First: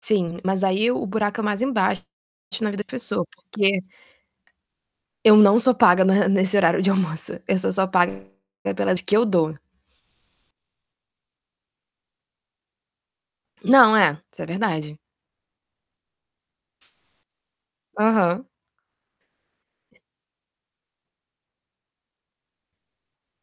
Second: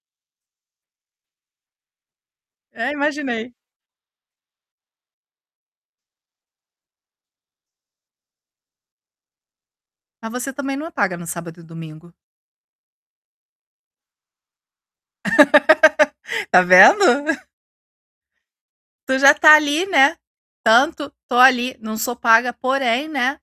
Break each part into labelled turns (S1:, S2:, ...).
S1: Sim, mas aí o buraco é mais embaixo na vida
S2: É,
S1: professor,
S2: imaginei.
S1: porque eu não sou paga na nesse horário de almoço, eu sou só paga pelas que eu dou.
S2: Ah, você também não apaga no sábado e domingo?
S1: Não, é, isso é verdade.
S2: Tá vendo?
S1: Aham.
S2: Tu já tá ali, né, tanto tô ali, não sou paga, porém, né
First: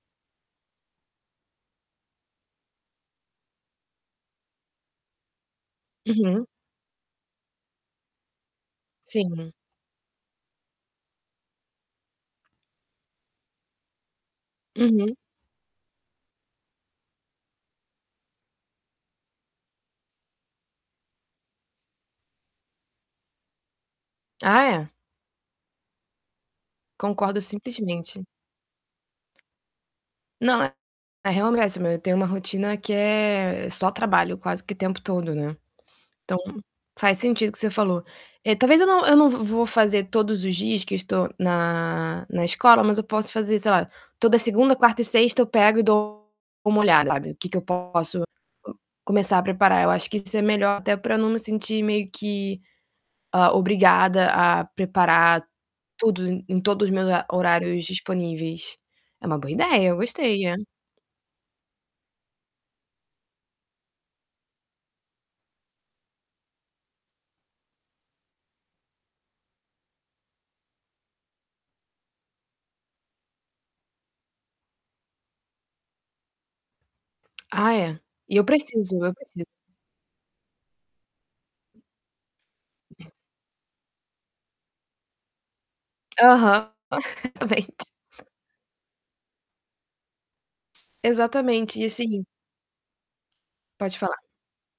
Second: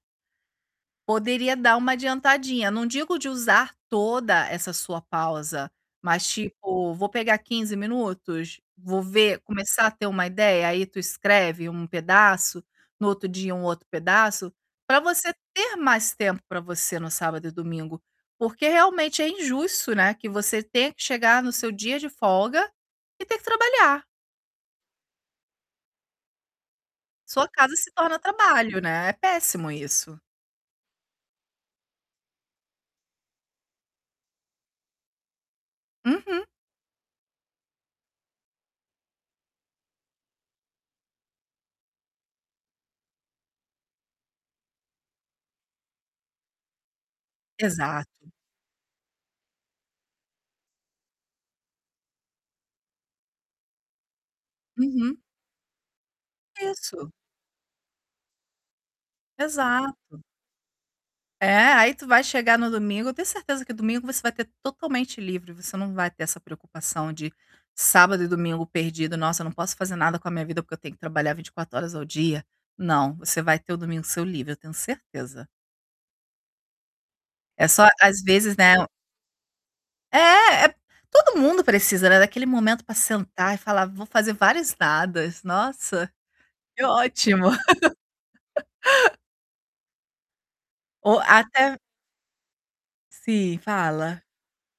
S2: poderia dar uma adiantadinha. Não digo de usar toda essa sua pausa, mas
S1: Uhum.
S2: tipo, vou pegar 15 minutos, vou ver
S1: Sim.
S2: começar a ter uma ideia, aí tu escreve um pedaço, no outro dia um outro pedaço, pra
S1: Uhum.
S2: você ter mais tempo pra você no sábado e domingo, porque realmente é injusto, né, que você tenha que chegar no seu dia de folga e ter que trabalhar.
S1: Ah, é. Concordo
S2: Sua casa se torna
S1: simplesmente.
S2: trabalho, né, é péssimo isso.
S1: Não, é é, [unintelligible] eu tenho uma rotina que é só trabalho quase que tempo todo, né. Então,
S2: Uhum.
S1: faz sentido o que você falou. Eh, talvez eu não, eu não v vou fazer todos os dias que eu estou na na escola, mas eu posso fazer, sei lá, toda segunda, quarta e sexta eu pego e dou uma olhada, sabe, o que que eu posso
S2: Exato.
S1: começar a preparar. Eu acho que isso é melhor até pra não me sentir meio que, hã, obrigada a
S2: Uhum.
S1: preparar tudo em todos os meus
S2: Isso.
S1: hora horários disponíveis. É uma boa ideia, eu
S2: Exato.
S1: gostei, é.
S2: É, aí tu vai chegar no domingo, eu tenho certeza que domingo você vai ter totalmente livre, você não vai ter essa preocupação de sábado e domingo perdido, "Nossa, eu não posso fazer nada com a minha vida porque eu tenho que trabalhar 24 horas ao dia." Não, você vai ter o domingo seu livre, eu tenho certeza. É
S1: Ah,
S2: só
S1: é,
S2: às
S1: e eu
S2: vezes, né o
S1: preciso, eu preciso
S2: É é Todo mundo precisa, né, daquele momento pra sentar e falar: "Vou fazer várias nadas". Nossa,
S1: Aham,
S2: que ótimo.
S1: exatamente.
S2: Ou até
S1: Exatamente, e assim
S2: Sim,
S1: Pode falar.
S2: fala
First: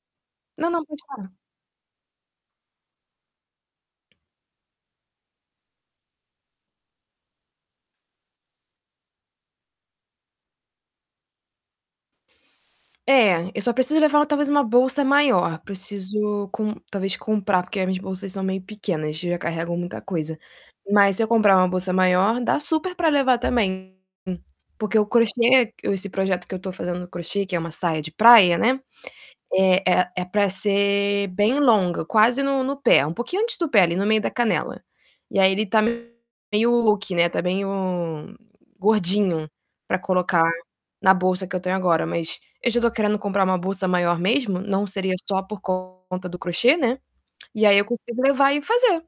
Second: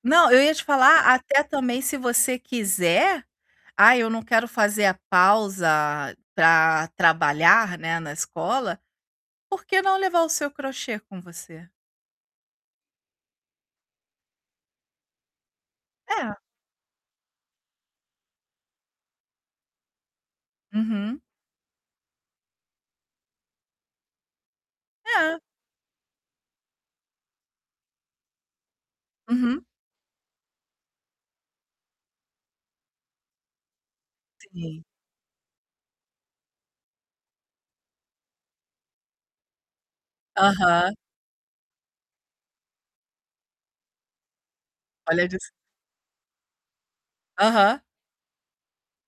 S2: Não, eu ia te
S1: Não, não, pode
S2: falar,
S1: falar.
S2: até também se você quiser: "Ai, eu não quero fazer a pausa pra trabalhar, né, na escola", porque não levar o seu crochê com você?
S1: É, eu só preciso levar talvez uma bolsa maior.
S2: É.
S1: Preciso com talvez comprar, porque as minhas bolsas são meio pequenas, já carregam muita coisa, mas
S2: Uhum.
S1: se eu comprar uma bolsa maior, dá super pra levar também, porque o
S2: É.
S1: crochê esse projeto que eu tô fazendo no crochê, que é uma saia de praia, né,
S2: Uhum.
S1: é é é pra ser bem longa, quase no no pé, um pouquinho antes do pé, ali no meio da canela.
S2: Sim.
S1: E aí ele tá m, [unintelligible] meio "luqui", né, tá meio "gordinho", pra colocar
S2: Aham.
S1: na bolsa que eu tenho agora, mas eu já tô querendo comprar uma bolsa maior mesmo, não seria
S2: Olha
S1: só
S2: dis
S1: por conta do crochê, né, e aí
S2: Aham.
S1: eu consigo levar e fazer.